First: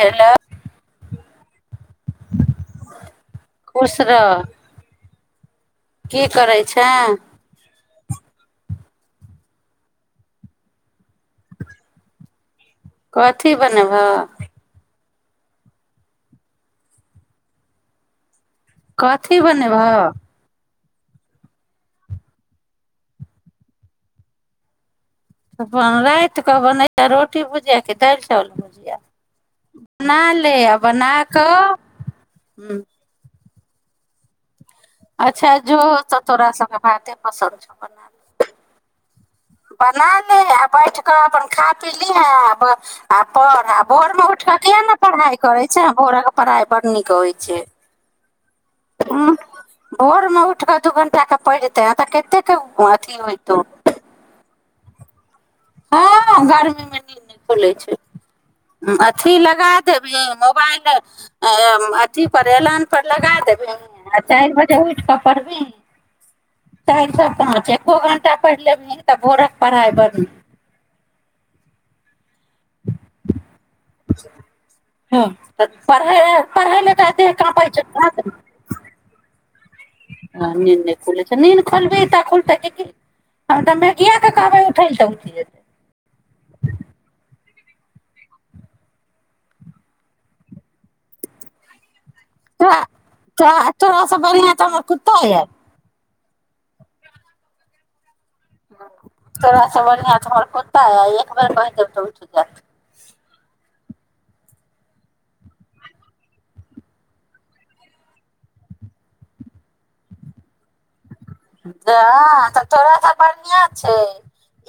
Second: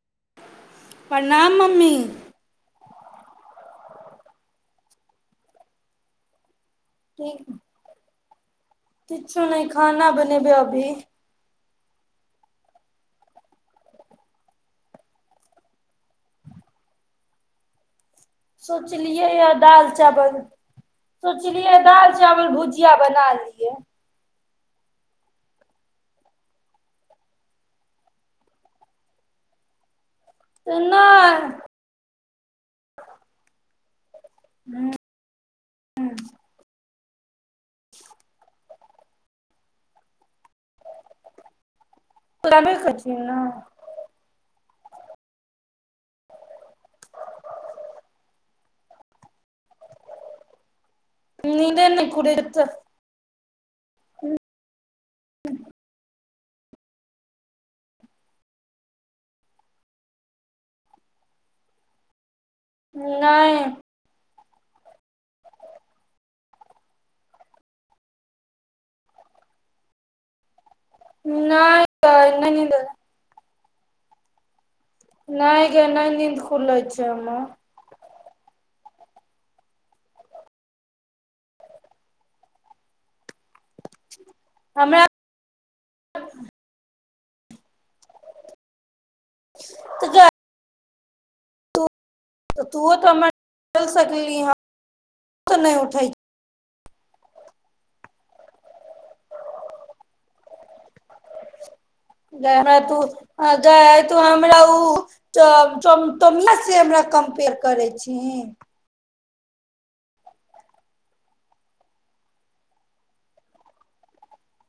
Hello प्रणाम mummy खुश रह की करय छै ठीक किछु नहि खाना बनेबै अभी कथी बनेबह सोचलियै कथी य दाल बनेबह चावल सोचलियै दाल चावल भुजिया बना लियै अपन रात कऽ बनै रोटी भुजिया कि दालि चावल भुजिया बना ले आ तऽ बना नहि कऽ ह अच्छा जो च तोरा स बाते पसन्द छौ बना ले आ बैठ अपन ख पली है आब कहै ने आ भोर मे उठ किया ने पढ़ाई करै छै भोराक के पढ़ाइ बड़ नीक होइ छै हँ भोरमे उठि कऽ दू घण्टाके पड़ि जेतै नींदे नहि तऽ कतेक खुलैत अथिी होयतहु ह्म हँ गर्मी मे न खोले छै अथी लगा दे मोबाइल अथी पर एलान पर लगा नहि देबे ह चारि बजे उठ कऽ पढ़बही चारि सप्ताहच एको जी घंटा पढ़ि लेबही तऽ भोरक पढ़ाइ बढ़बही नहि त नहि द [inaudible] ह नहि तऽ गे नहि पढ़ाई नींद खुलै पढ़ें छै तत हमर क प छै आ नी खुल छै नीन खलब त खलता किी हँ तमे किया ककबै उठै त हमरा उठी जेत तऽ क तोहो तऽ त हमर थोड़स सकली बढ़ि ह तर कुदत ह यार तऽ नहि उठै तो बढ़िआ त भरप ग हमरा तू ग त हमरा ओम से हमरा कम्पेयर करै छी ह तऽ तोराास सा बढ़िआँ छै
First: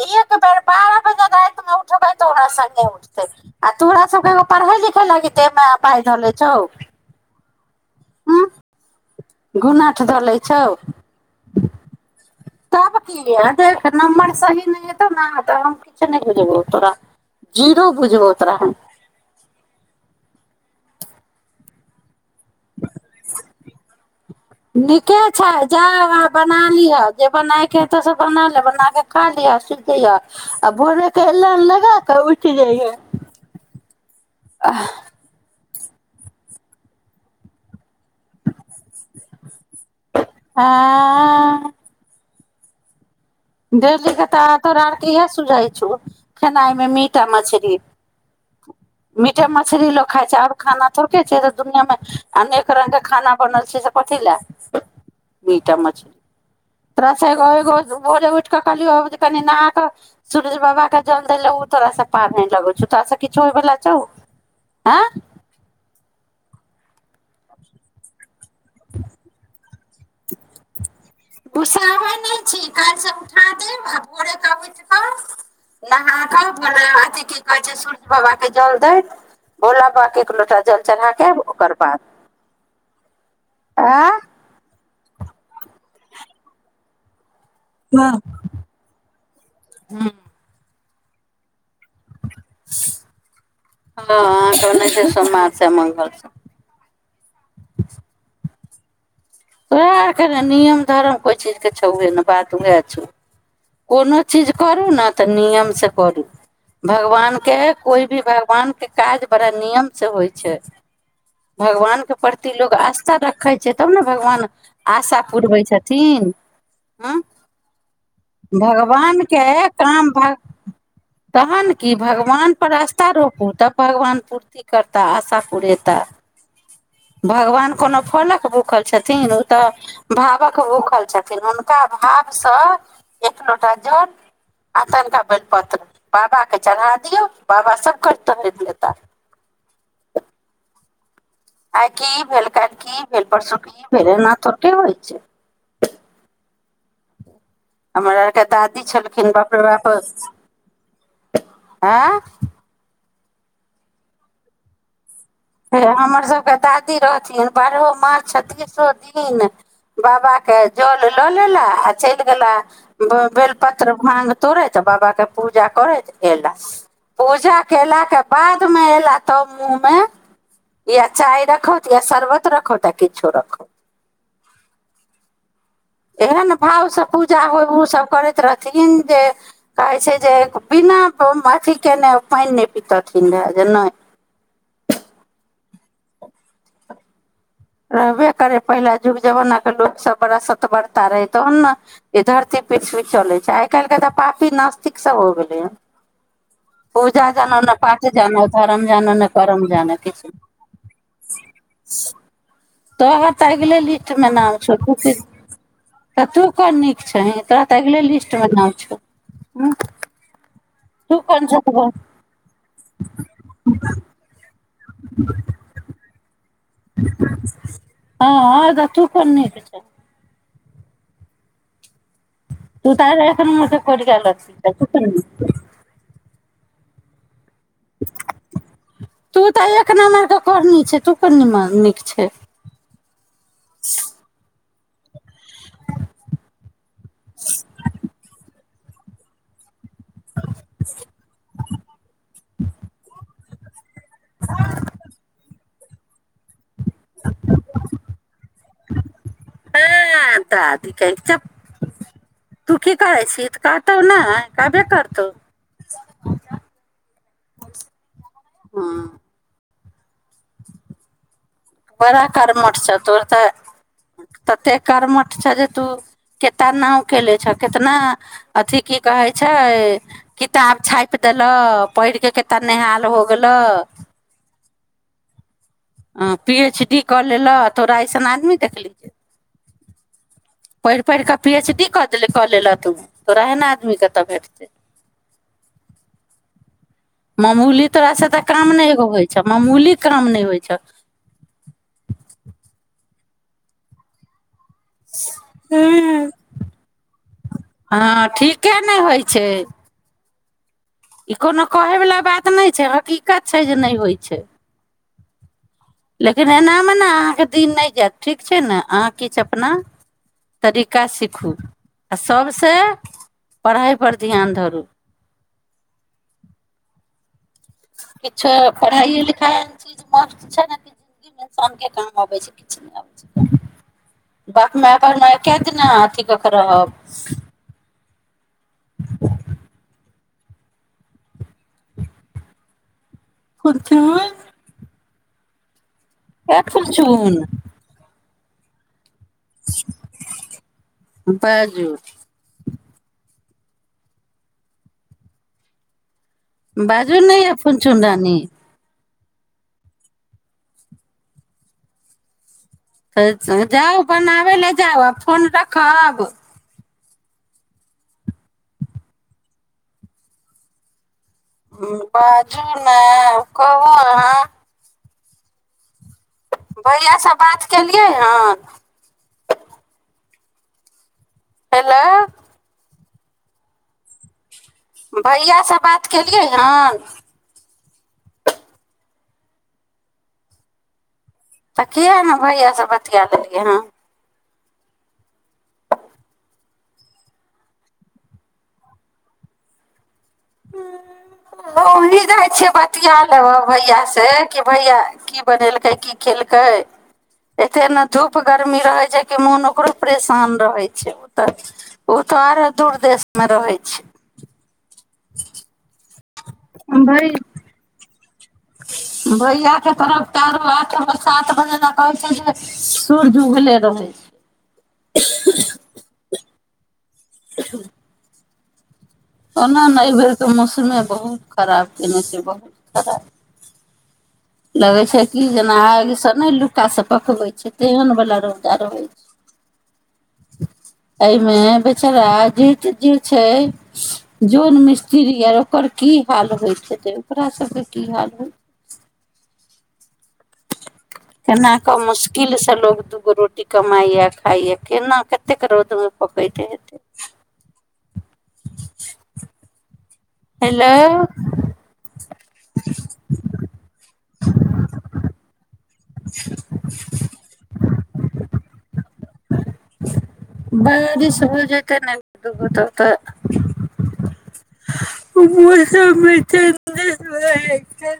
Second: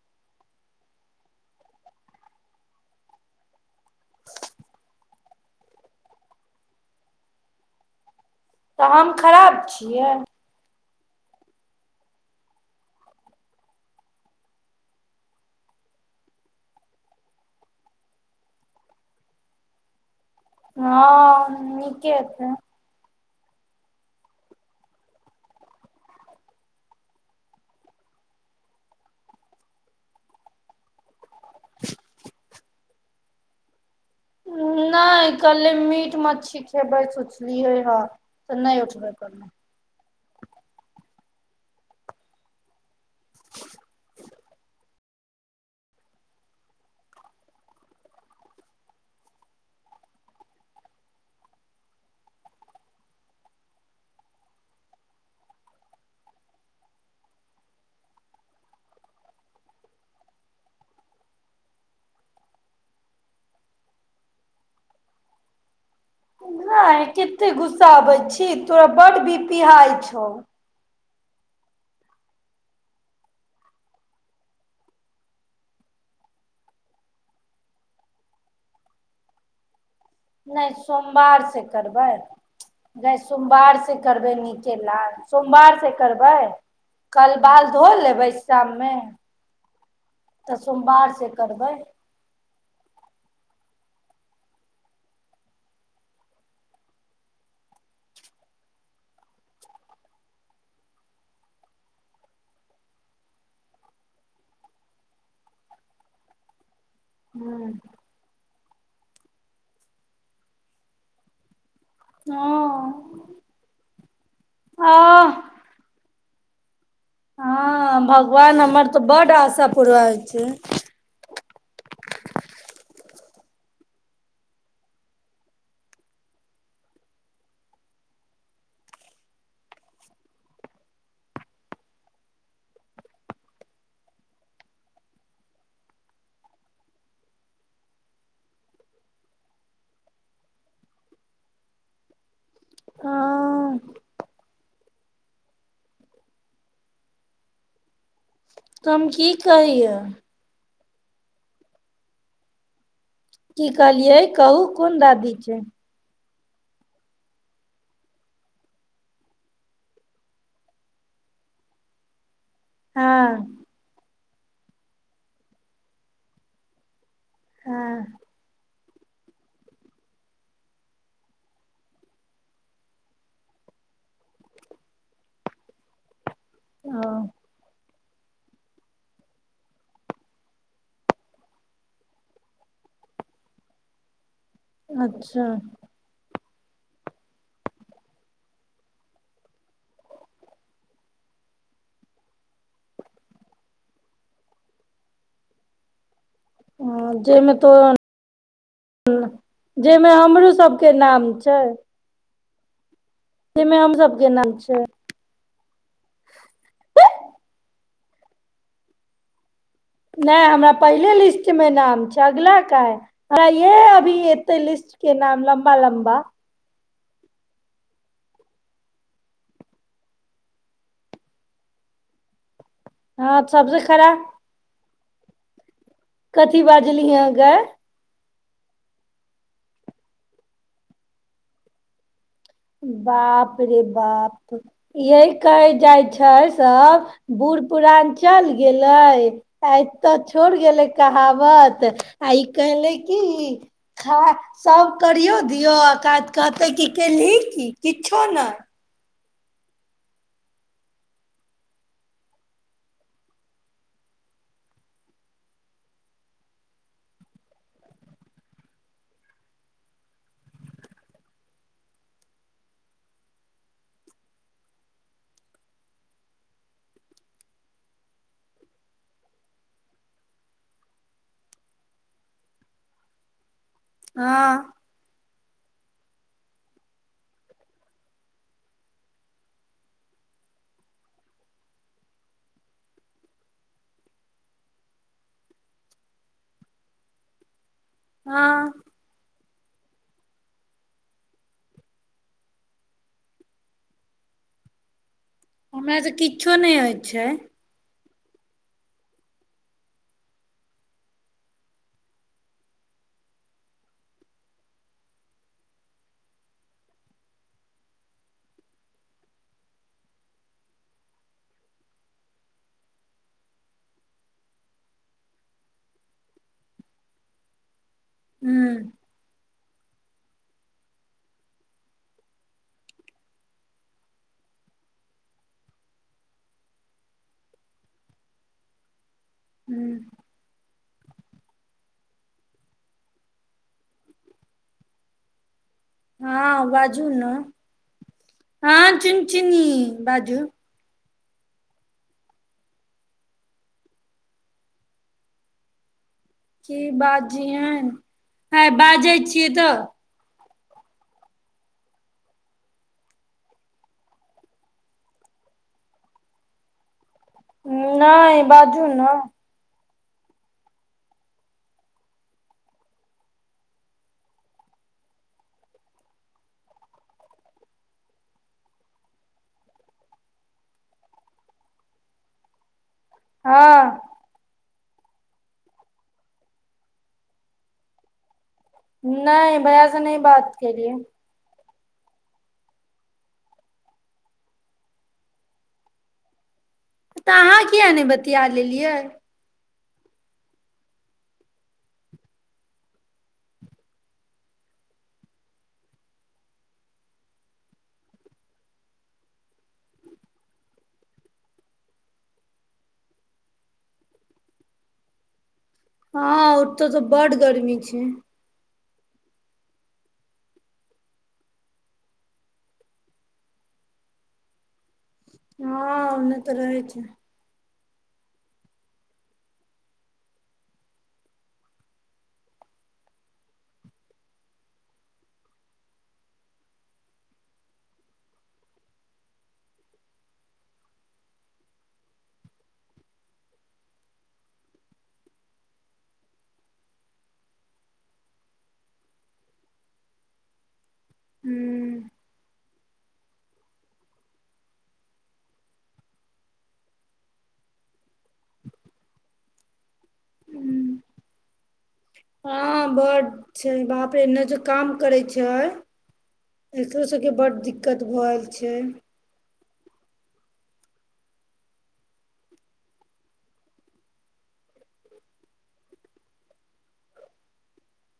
एक बेर बारह बजे रातिमे उठबै तोरा सङ्गे उठतै आ तोरा सभके एगो पढ़य लिखय लागतेमे पाय धले छौ हूँ तऽ हम खराब घुनठ छियै धऽ लै छौ तब की य देख नम्बर सही नहि हेतो ने तऽ हम किछु नहि बुझबौ तोरा जीरो बुझबौ तोरा हँ नीके अथ नीके छै जा आ बना लिह जे बनायके हेतौ से बना ले बना क खा लिह सुखिह आ भोरे आलम लगा कऽ उठि जाइय आ पे मीट मछली खैबर सोचलियै हे तऽ नहि उठबमे आँ डेली के तऽ तोरा आर के इह सुझाइ छौ खेनाइ मे मी आ मछरी मीटा मछरी लो खाइ छै आर खाना थोड़ छै दुनिया मे अनेक रंगग के खाना बनल छै से कथी ले मी मछरी तोरा एगो एगो भोरे उठि कऽ कहलियौ जे कनि नहा कऽ सूरज बाबाके जल दै लए ओ तोरासँ पार नहि लगै छौ तोरासँ किछो होयवला छौ हँ नहि कते गुस्साब छै छी तोरा बड बी पी हाई पछौ घुसाबै नहि छी काल्हिसँ उठा देब आ भोरेके उठ कऽ नहा के भोला अथी की कहैत छै सूर्य बाबाके जल देैत भोला बाे नहि सोमवार से करबै नहि सोमवार से आँ करबै नीकेला सोमवार से करबाय कल बाल धो लेबै शाममे सोमवार से करबै हँ अ त नहि छै सोमवार छै मगल छै तोरा आरके ने नियम धरम कोइ चीजके छौहे नै बात उहे छौ कोनो चीज करू ने तऽ नियमसँ करू भगवान के हूँ कोइ भी भगवान के काज बड़ा नियमसँ होइ छै भगवान के प्रति लोग आशथा हँ रखै छै तब ने भगवान आशा आह पूुरबै छथिन हँ भगवान हमर तऽ भगवान बड आशा के पूरा काम होइ भर छै तहन की भगवान पर आस् ता रोपू तब भगवान पूर्ति करता आशा पुरेता भगवान कोनो फलक भूखल छथिन ओ तऽ भावक भूखल छथिन हुनका भावसँ एक लोटा जल आ तनिका बेलपत्र बाबाकेँ चढ़ा दियौ बाबा सभ कर तब रोकि लेता आइ की भेल काल्हि की भेल परसु हँ की भेल एना थोरके होइ छै हमर आर के दादी तऽ हम छलखिन की बाप रे कहियै बाप क आँय की कहलियै कहू कोन दादी छै फेर हमर सब के दादी रहथिन बारहो मास छतीसो दिन बाबा के जल लऽ लेला आ चलि गेला हँ बेल पत्र भाँग तोरैत बाबा के पूजा करैत एला पूजा हँ केला के बाद मे एल ल आ तब मुँहमे या चाय रखौथ या शरबत रखौथ या किछो रखौथ एहन भाव से ओ पूजा होय उ सब करैत रहथिन जे कहै छै जे बिना अथी केने पानि नहि पीतथिन रहए जे नहि अच्छा रहबे करै पहिल युग जमानाके लोकसभ बड़ा सतबरता रहै तहन ने ई धरती पृथ्वी चलै छै आइ काल्हिके तऽ पापी नास्तिक सभ हो गेलै हन हँ पूजा जाहिमे जानै तो ने पाठ जानै धरम जानै ने करम जानै जाहिमे किछु हमरो सबके नाम नै छै तोहर तऽ जाहिमे अगिले हम लिस्ट मे सबके नाम छौ छै त तू कोन नीक छही तऽ अगिले लिस्ट मे नाउ छौ उंह नहि हमरा पहिले लिस्ट मे नाम छै अगला कहाँ ये अभी एते लिस्ट के नाम लम्बा लम्बा हँ तऽ तू कोन नीक छें तू तऽ आर हँ एक नंबर के सबसे खड़ा कोढिया लोक छीही कऽ हँ कथी बाजलिही हन गै तू तऽ एक नम्बर के कोढ़नी छे तू कोन नीमन नीक छे बाप रे बाप यही कहय जाय छै सब बूढ़ पुढ़ान चल गेले तऽ छोड़ गेलै कहावत आ ई कहलै की खा सभ करियो दियौ आ कत कहतै की केलही किछु नहि हँ, दादी कहथिन, तूँ की करै छी? तऽ करतौ ने, की भे करतौ। बड़ा कर्मठ छौ तोर तऽ तते कर्मठ छौ जे तू केतना नाव केले छ कितना अथिी की कहै छ किताब छापि देलह पढ़ के कतना नेहाल हो गेल हँ ह पी एच डी कऽ लेलह थोड़ा अऐसन आदमी देख लीज पढ़ि पढ़ कऽ पी एच डी कऽ देले कले ल त त रहे ने आदमी के तऽ भेटतै मामूली तरस तऽ काम हँ नहि गै अच्छा मामूली काम नहि होइ छ हमरा तऽ हूँ किछो नहि होइ छै हँ ठीके नहि होइ छै ई कोनो कहयवला बात नहि छै हकीकत छै जे नहि होइ छै लेकिन एनामे ने अहाँके दिन नहि जायत ठीक छै ने अहाँ किछु अपना तरीका सीखू आ सभसँ पढ़ाइपर ध्यान धरू किछु हूँ पढ़ा लिखा ची मस्त छै ने कि जिन्दगीमे इंसान के काम अबैत छै किछु नहि आबै छै बाप माय बाप म क दिना अथी कऽ के रहब ह ह्म पच हे हँ बाजू ने खुलचुल हँ च ची न बाजू बाजू की बाजू नहि बजी यै है फुनचुन रानी है बाज छिय तऽ त जाउ अपन आ ल जाउ आ फोन रख आब नहि बाजू ने बाजू ने कहू अहाँ भैय से बात केलियै हन हेलो हँ भैयासँ बात केलियै हन नहि भयसँ नहि बात केेलियए तऽ किए ने भैया से बतििया लेलियै हँ तऽ अहाँ कििया नहि बतििया लेलियै वहीँ जाइ छियै बतििया लेबह भैयासँ कि भैया की बनेलकै की केलकै एतेक ने धूप गर्मी रहै छै कि मोन ओकरो परेशान रहै छै तऽ ओ तऽ आरो दूर देशमे रहै छै [unintelligible] हँ ओ तऽ तऽ बड गर्मी छै भैयाके तरफ चारू आठ सात बजे ने कहै छै जे सूरज उगले रहै छै हँन तऽ रहै छै [inaudible] ओना ने एहिबेर तऽ मौसमे बहुत खराब कने छै बहुत खराब लगै छै कि जेना आगिसभ नहि लु्टासँ पकबै छै तेहनवला रौदा रहै छै एहिमे बेचारा जे जे छै जौन मिस्त्री आर ओकर की हाल होइ छै ओकरा सभके की हाल होइ छै केना कऽ ह मुश्किल तऽ लग दूगो रोटी कमाइय खाइया केना कतेक रौद मे पक हेतै हेलो हँ बड छै बाप रे एने जो काम करे छै एकरो सबके बड दिक्कत भएल छै बारी सभ हो जेते नहि बताता मौसममे च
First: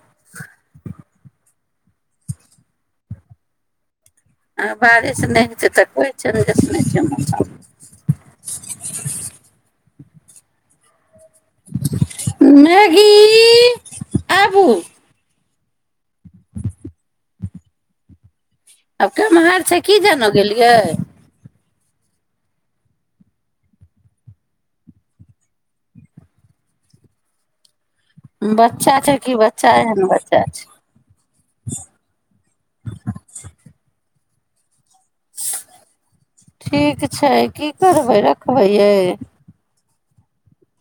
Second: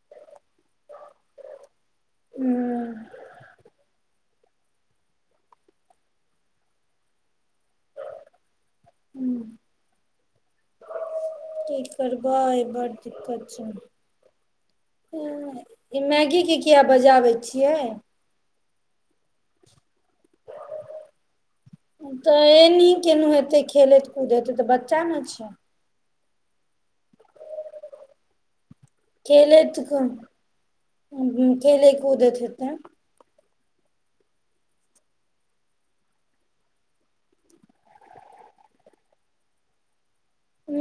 ह्म आ बारिश नहि होइ छै तऽ कोइ चजस नहि छै मौसम की करब बड़ मैगी दिक्कत छै आबू ई मैगीके किए बजाबै छियै आब केम्हहार छै की जानो गेलियै तऽ एना केन हेतै खेलैत कूद हेतै तऽ बच्चा ने छै बाह खेल खेल क उदत हतऽ ठीक छै की करबै रखबै यै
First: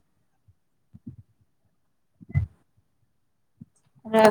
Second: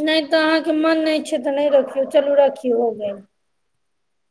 नहि तऽ अहाँके मन नहि छै तऽ नहि रखियौ चलू रखियौ हो गेल र